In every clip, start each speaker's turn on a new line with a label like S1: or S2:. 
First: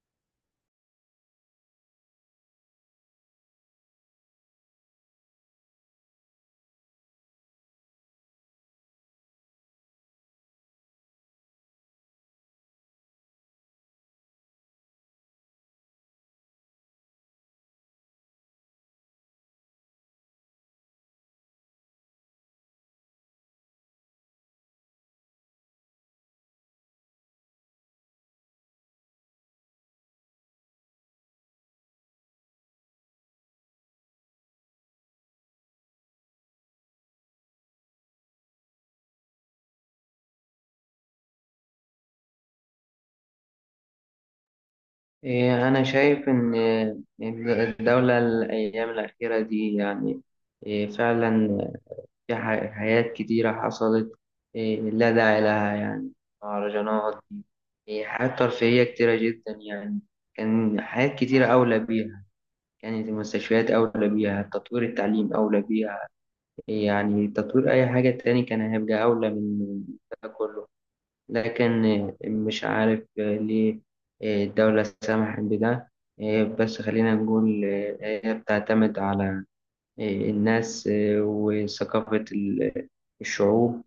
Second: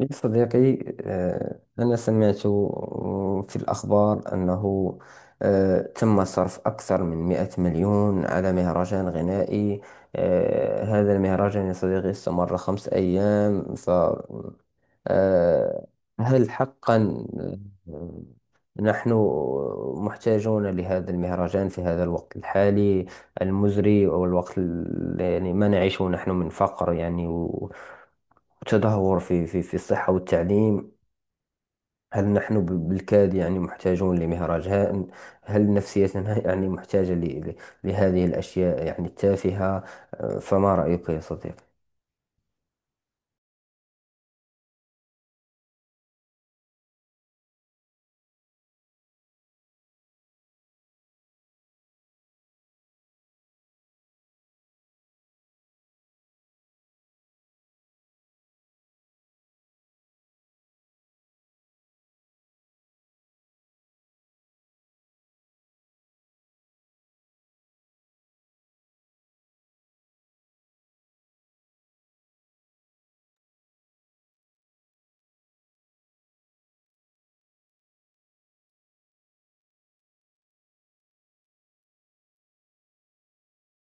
S1: يا صديقي، أنا سمعت في الأخبار أنه تم صرف أكثر من 100 مليون على مهرجان غنائي. هذا المهرجان يا صديقي استمر 5 أيام. ف آه، هل حقا آه، نحن محتاجون لهذا المهرجان في هذا الوقت الحالي المزري والوقت يعني ما نعيشه نحن من فقر؟ يعني وتدهور في الصحة والتعليم. هل نحن بالكاد يعني محتاجون هل نفسيتنا يعني محتاجة لهذه الأشياء يعني التافهة؟ فما رأيك يا صديقي؟
S2: إيه، أنا شايف إن الدولة الأيام الأخيرة دي يعني إيه، فعلا في حاجات كتيرة حصلت. إيه، لا داعي لها، يعني مهرجانات دي. إيه، حاجات ترفيهية كتيرة جدا، يعني كان حاجات كتيرة أولى بيها. كانت المستشفيات أولى بيها، تطوير التعليم أولى بيها. إيه، يعني تطوير أي حاجة تاني كان هيبقى أولى من ده كله. لكن مش عارف ليه الدولة سمحت بده. بس خلينا نقول هي بتعتمد على الناس وثقافة الشعوب،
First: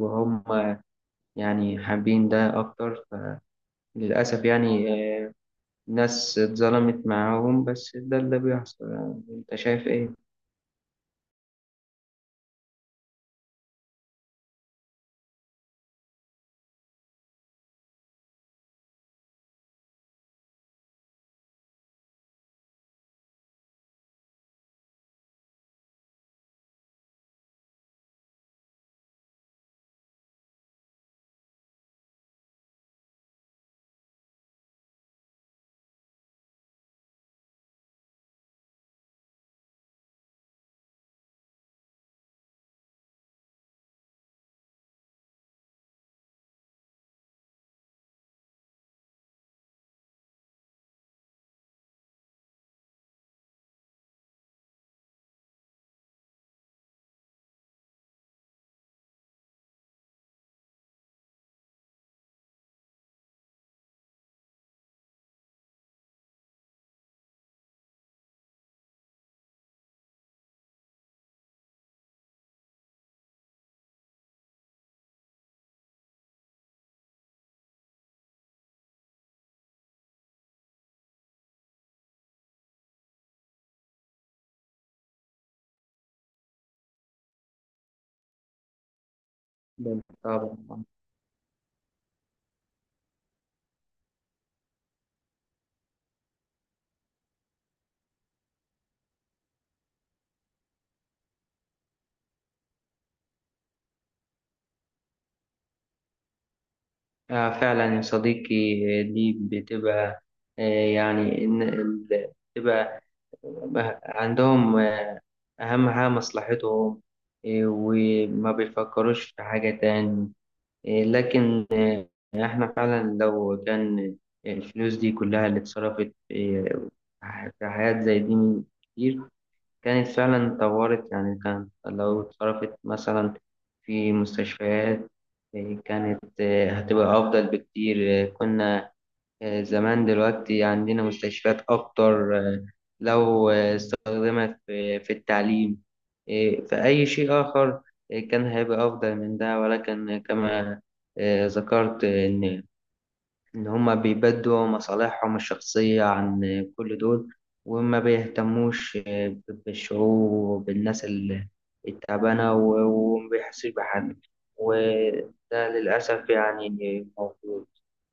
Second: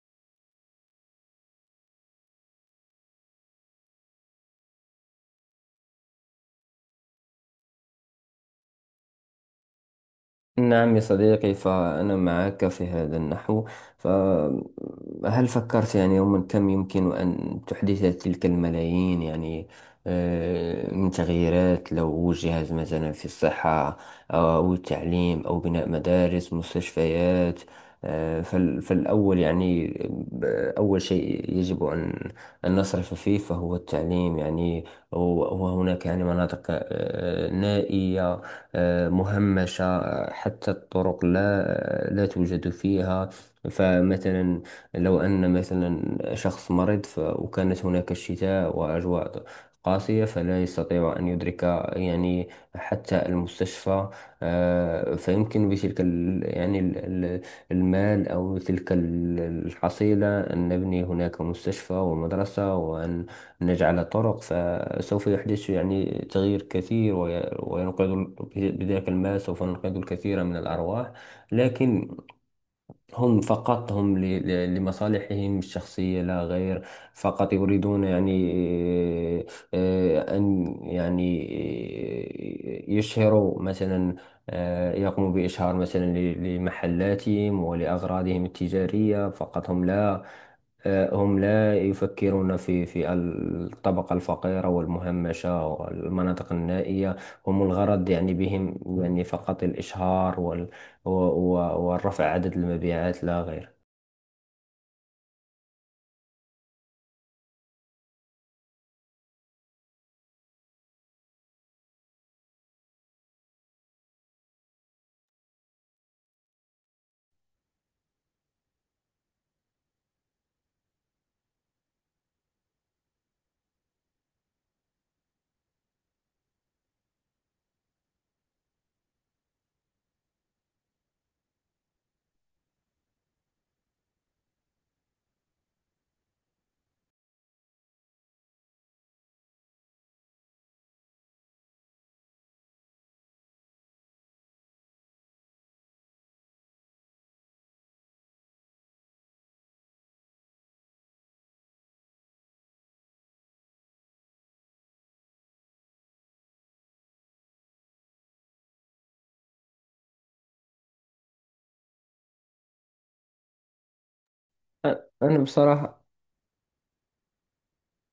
S2: وهم يعني حابين ده أكتر. فللأسف يعني ناس اتظلمت معاهم، بس ده اللي بيحصل. يعني أنت شايف إيه؟
S1: نعم يا صديقي، فأنا معك في هذا النحو. فهل فكرت يعني يوما كم يمكن أن تحدث تلك الملايين، يعني من تغييرات لو وجهت مثلا في الصحة، أو التعليم أو بناء مدارس مستشفيات؟ فالأول يعني، ب- أول شيء يجب أن نصرف فيه فهو التعليم، يعني و- وهناك يعني مناطق نائية، مهمشة. حتى الطرق لا توجد فيها. فمثلا لو أن مثلا شخص مريض، وكانت هناك الشتاء وأجواء قاسية، فلا يستطيع أن يدرك يعني حتى المستشفى. فيمكن بتلك ال- المال أو تلك الحصيلة أن نبني هناك مستشفى ومدرسة، وأن نجعل طرق. سوف يحدث يعني تغيير كثير، وينقذ بذلك الماء سوف ننقذ الكثير من الأرواح. لكن هم، فقط هم لمصالحهم الشخصية لا غير. فقط يريدون يعني أن يعني يشهروا مثلا، يقوموا بإشهار مثلا لمحلاتهم ولأغراضهم التجارية فقط.
S2: ده طبعا.
S1: هم لا يفكرون في الطبقة الفقيرة والمهمشة والمناطق النائية. هم الغرض يعني بهم يعني فقط الإشهار والرفع عدد المبيعات لا غير.
S2: آه فعلا يا صديقي. دي بتبقى، آه، يعني بتبقى بقى عندهم، آه، أهم حاجة مصلحتهم. آه، وما بيفكروش في حاجة تاني. آه، لكن آه، إحنا فعلا لو كان الفلوس دي كلها اللي اتصرفت، آه، في حاجات زي دي من كتير، كانت فعلا طورت، يعني كان لو اتصرفت مثلا في مستشفيات، آه، كانت آه، هتبقى أفضل بكتير. آه، كنا آه، زمان دلوقتي عندنا مستشفيات أكتر. آه، لو آه، استخدمت في التعليم، آه، في أي شيء آخر، آه، كان هيبقى أفضل من ده. ولكن كما آه، ذكرت آه، إن هما بيبدوا مصالحهم الشخصية عن آه، كل دول، وما بيهتموش آه، بالشعوب وبالناس التعبانة، وما بيحسش بحد،
S1: أ- أنا
S2: وده
S1: بصراحة.
S2: للأسف يعني موجود.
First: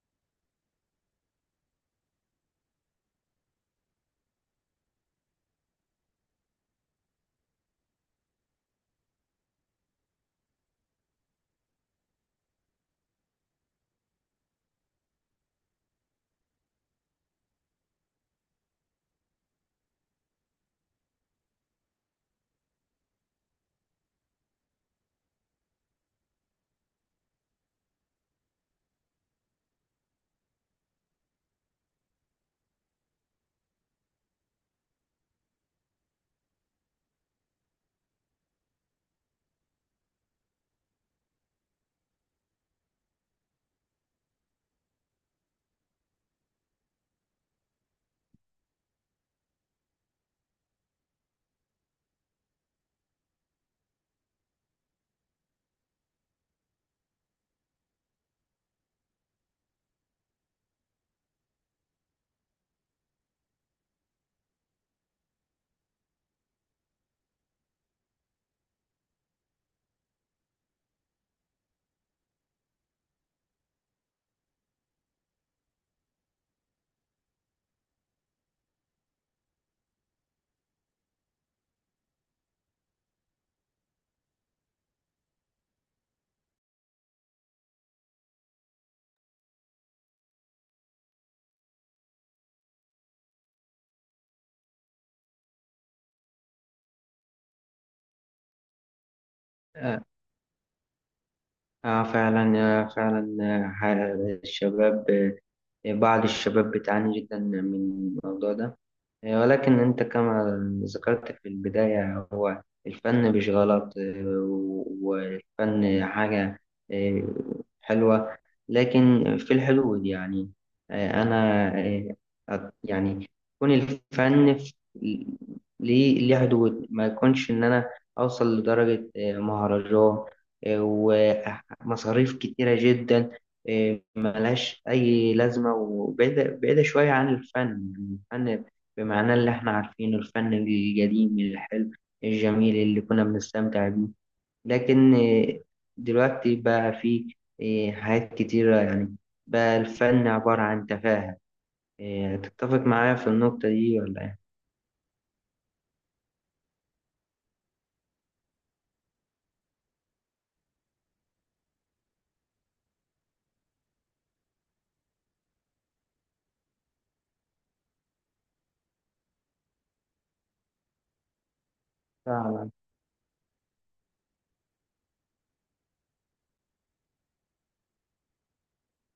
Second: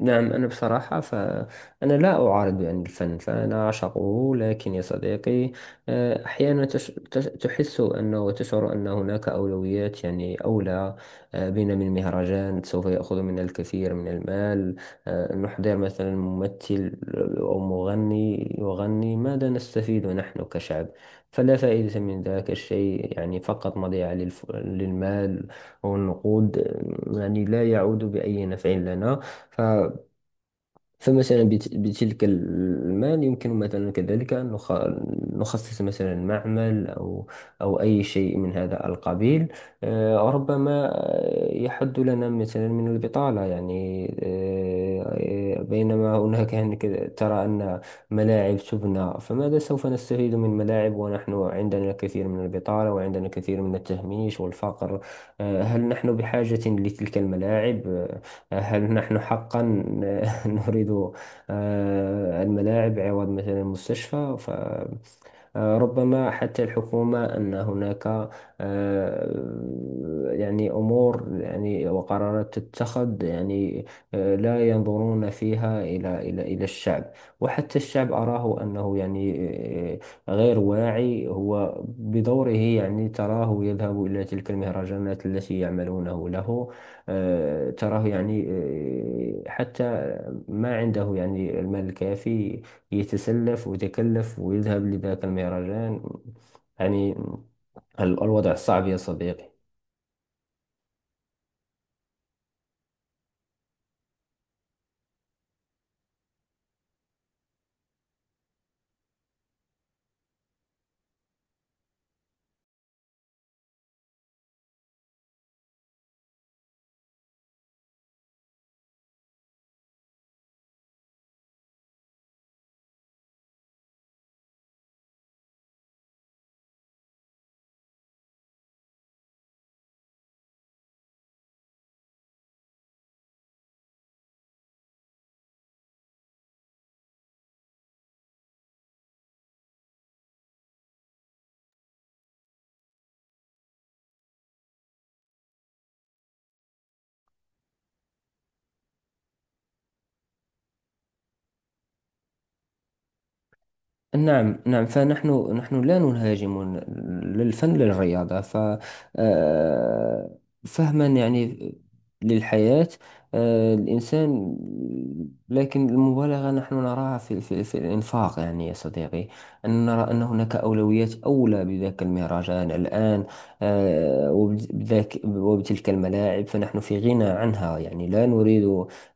S1: نعم، أنا بصراحة فأنا لا أعارض يعني الفن، فأنا أعشقه. لكن يا صديقي، أحيانا تحس أنه وتشعر أن هناك أولويات يعني أولى بنا من مهرجان سوف يأخذ منا الكثير من المال. نحضر مثلا ممثل أو مغني يغني. ماذا نستفيد نحن كشعب؟ فلا فائدة من ذاك الشيء، يعني فقط مضيعة للمال والنقود. يعني لا يعود بأي نفع لنا. ف فمثلا بتلك المال يمكن مثلا كذلك أن نخصص مثلا معمل أو أي شيء من هذا القبيل. ربما يحد لنا مثلا من البطالة، يعني بينما ترى أن ملاعب تبنى، فماذا سوف نستفيد من ملاعب ونحن عندنا الكثير من البطالة وعندنا الكثير من التهميش والفقر؟ هل نحن بحاجة لتلك الملاعب؟ هل نحن حقا نريد الملاعب عوض مثلا المستشفى؟ ف آه، ربما حتى الحكومة أن هناك يعني أمور، يعني وقرارات تتخذ. يعني لا ينظرون فيها إلى الشعب. وحتى الشعب أراه أنه يعني آه، غير واعي، هو بدوره يعني تراه يذهب إلى تلك المهرجانات التي يعملونه له. تراه يعني حتى ما عنده يعني المال الكافي، يتسلف ويتكلف ويذهب لذاك المهرجان. يعني الوضع صعب يا صديقي.
S2: آه فعلا آه فعلا آه الشباب، آه بعض الشباب بتعاني جدا من الموضوع ده. إيه، ولكن أنت كما ذكرت في البداية، هو الفن مش غلط. آه، والفن حاجة، آه، حلوة، لكن في الحدود، يعني آه، أنا آه، يعني يكون الفن ليه حدود. ما يكونش إن أنا أوصل لدرجة آه، مهرجان آه، ومصاريف كتيرة جدا، آه، ملهاش أي لازمة، وبعيدة بعيدة شوية عن الفن. يعني الفن بمعناه اللي احنا عارفينه، الفن القديم الحلو الجميل اللي كنا بنستمتع بيه. لكن آه، دلوقتي بقى في آه، حاجات كتيرة، يعني بقى الفن عبارة عن تفاهة. آه، تتفق معايا في النقطة دي ولا ايه؟
S1: نعم، نعم، فنحن لا نهاجم للفن للرياضة. ف آه، فهما يعني للحياة الإنسان. لكن المبالغة نحن نراها في الإنفاق، يعني يا صديقي، أن نرى أن هناك أولويات أولى بذاك المهرجان
S2: فعلا،
S1: الآن. بذاك وبتلك الملاعب فنحن في غنى عنها، يعني لا نريد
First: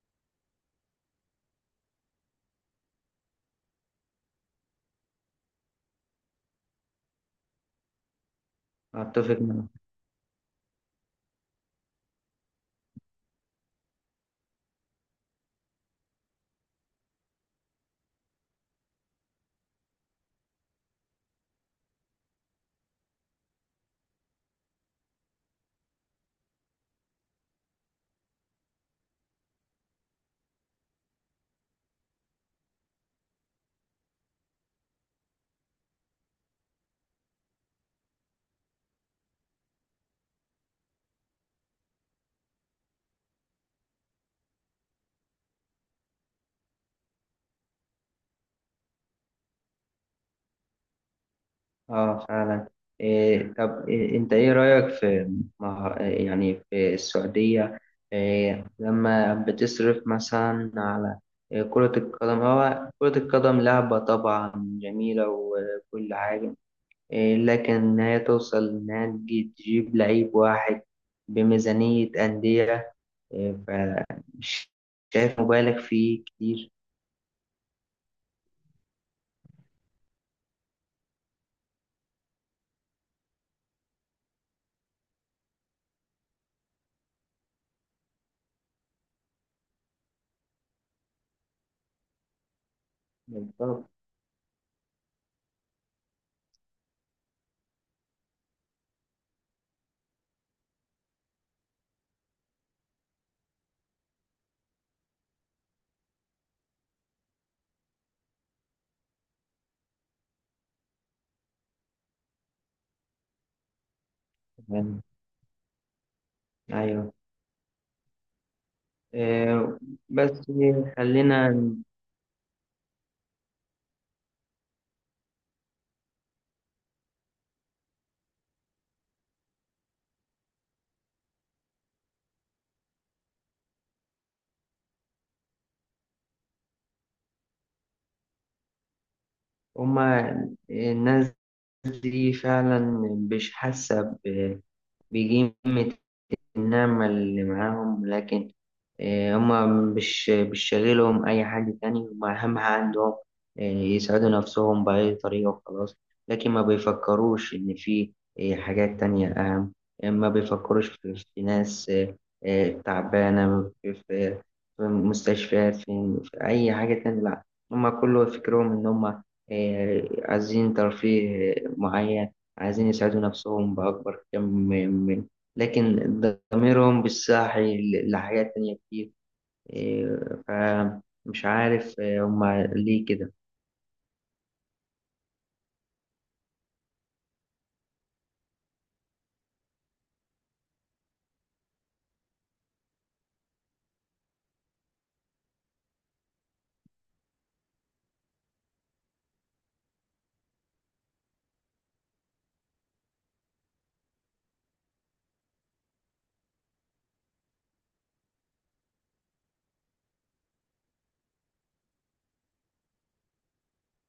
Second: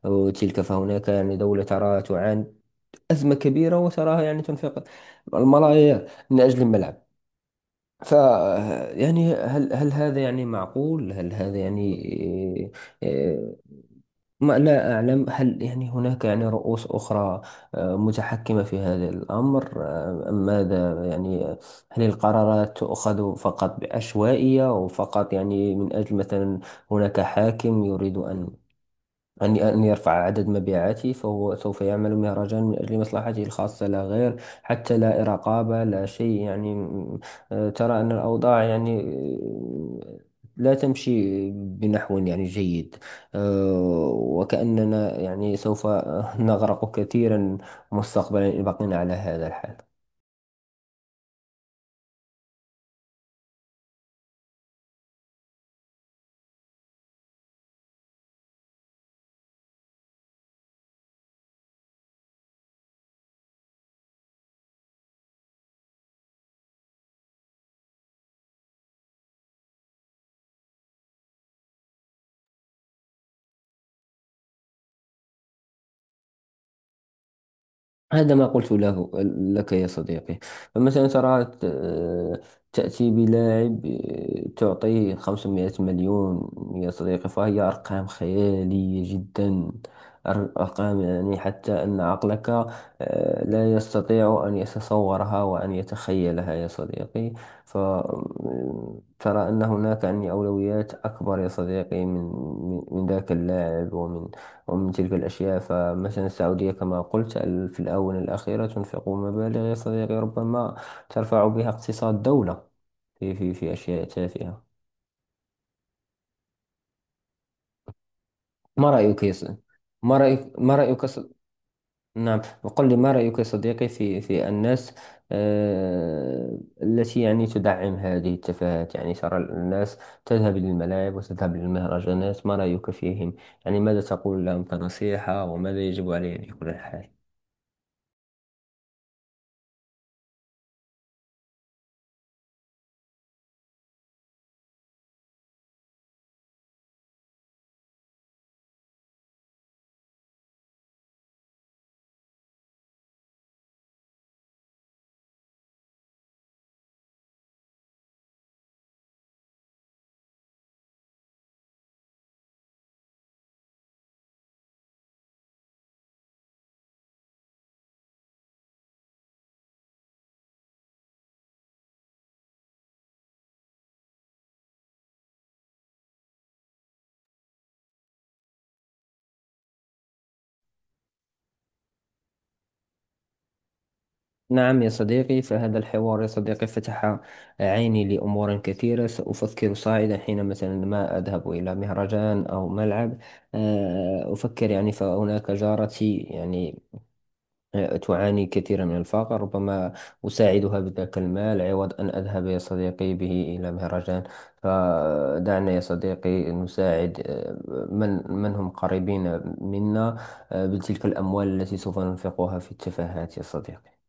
S1: تلك. فهناك يعني دولة ترى تعاني أزمة كبيرة، وتراها يعني تنفق الملايير من أجل الملعب. ف يعني
S2: أتفق معاك.
S1: هل هذا يعني معقول؟ هل هذا يعني إيه، ما لا أعلم. هل يعني هناك يعني رؤوس أخرى متحكمة في هذا الأمر، أم ماذا؟ يعني هل القرارات تؤخذ فقط بعشوائية، وفقط يعني من أجل مثلا هناك حاكم يريد أن يرفع عدد مبيعاته فهو سوف يعمل مهرجان من أجل مصلحته الخاصة لا غير؟ حتى لا رقابة، لا شيء يعني. ترى أن الأوضاع يعني لا تمشي بنحو يعني جيد. وكأننا يعني سوف نغرق كثيرا مستقبلا إن بقينا على هذا الحال.
S2: اه فعلا. إيه طب، إيه انت ايه رأيك في يعني في السعودية؟ إيه لما بتصرف مثلا على إيه كرة القدم. هو كرة القدم لعبة طبعا جميلة وكل حاجة، إيه، لكن إن هي توصل إنها تجيب لعيب واحد بميزانية أندية، إيه، فمش شايف مبالغ فيه كتير؟
S1: هذا ما قلت له، لك يا صديقي. فمثلا ترى تأتي بلاعب، تعطيه 500 مليون يا صديقي. فهي أرقام خيالية جدا. أر- أرقام يعني حتى أن عقلك لا
S2: بالظبط.
S1: يستطيع أن يتصورها وأن يتخيلها يا صديقي. فترى أن هناك يعني أولويات أكبر يا صديقي، من ذاك اللاعب، ومن تلك الأشياء. فمثلا السعودية، كما قلت، في الآونة الأخيرة تنفق مبالغ يا صديقي ربما ترفع بها اقتصاد دولة، في أشياء تافهة.
S2: يعني أيوه.
S1: ما رأيك يا ص-
S2: إيه
S1: ما
S2: بس
S1: رأيك ما رأيك ص-
S2: خلينا.
S1: نعم، وقل لي ما رأيك يا صديقي في الناس التي يعني تدعم هذه التفاهات، يعني ترى الناس تذهب للملاعب وتذهب للمهرجانات. ما رأيك فيهم؟ يعني ماذا تقول لهم كنصيحة، وماذا يجب عليه في كل الحال؟
S2: هما الناس دي فعلا مش حاسة بقيمة النعمة اللي معاهم. لكن آه، هما مش شاغلهم أي حاجة تاني. هما أهم حاجة عندهم، آه، يسعدوا نفسهم بأي طريقة وخلاص. لكن ما بيفكروش إن في آه، حاجات تانية أهم. آه، ما بيفكروش في ناس، آه، آه، تعبانة في مستشفيات، في أي حاجة تانية، لأ. هما كله فكرهم إن هما آه، عايزين ترفيه آه، معين. عايزين يسعدوا نفسهم بأكبر كم. لكن ضميرهم بالساعي لحاجات تانية كتير. إيه، فمش عارف إيه، هما ليه كده.
S1: نعم يا صديقي، فهذا الحوار يا صديقي فتح عيني لأمور كثيرة. سأفكر صاعدا حين مثلا ما أذهب إلى مهرجان أو ملعب، أفكر يعني فهناك جارتي يعني تعاني كثيرا من الفقر، ربما أساعدها بذاك المال عوض أن أذهب يا صديقي به إلى مهرجان. فدعنا يا صديقي نساعد، من هم قريبين منا، بتلك الأموال التي سوف ننفقها في التفاهات يا صديقي.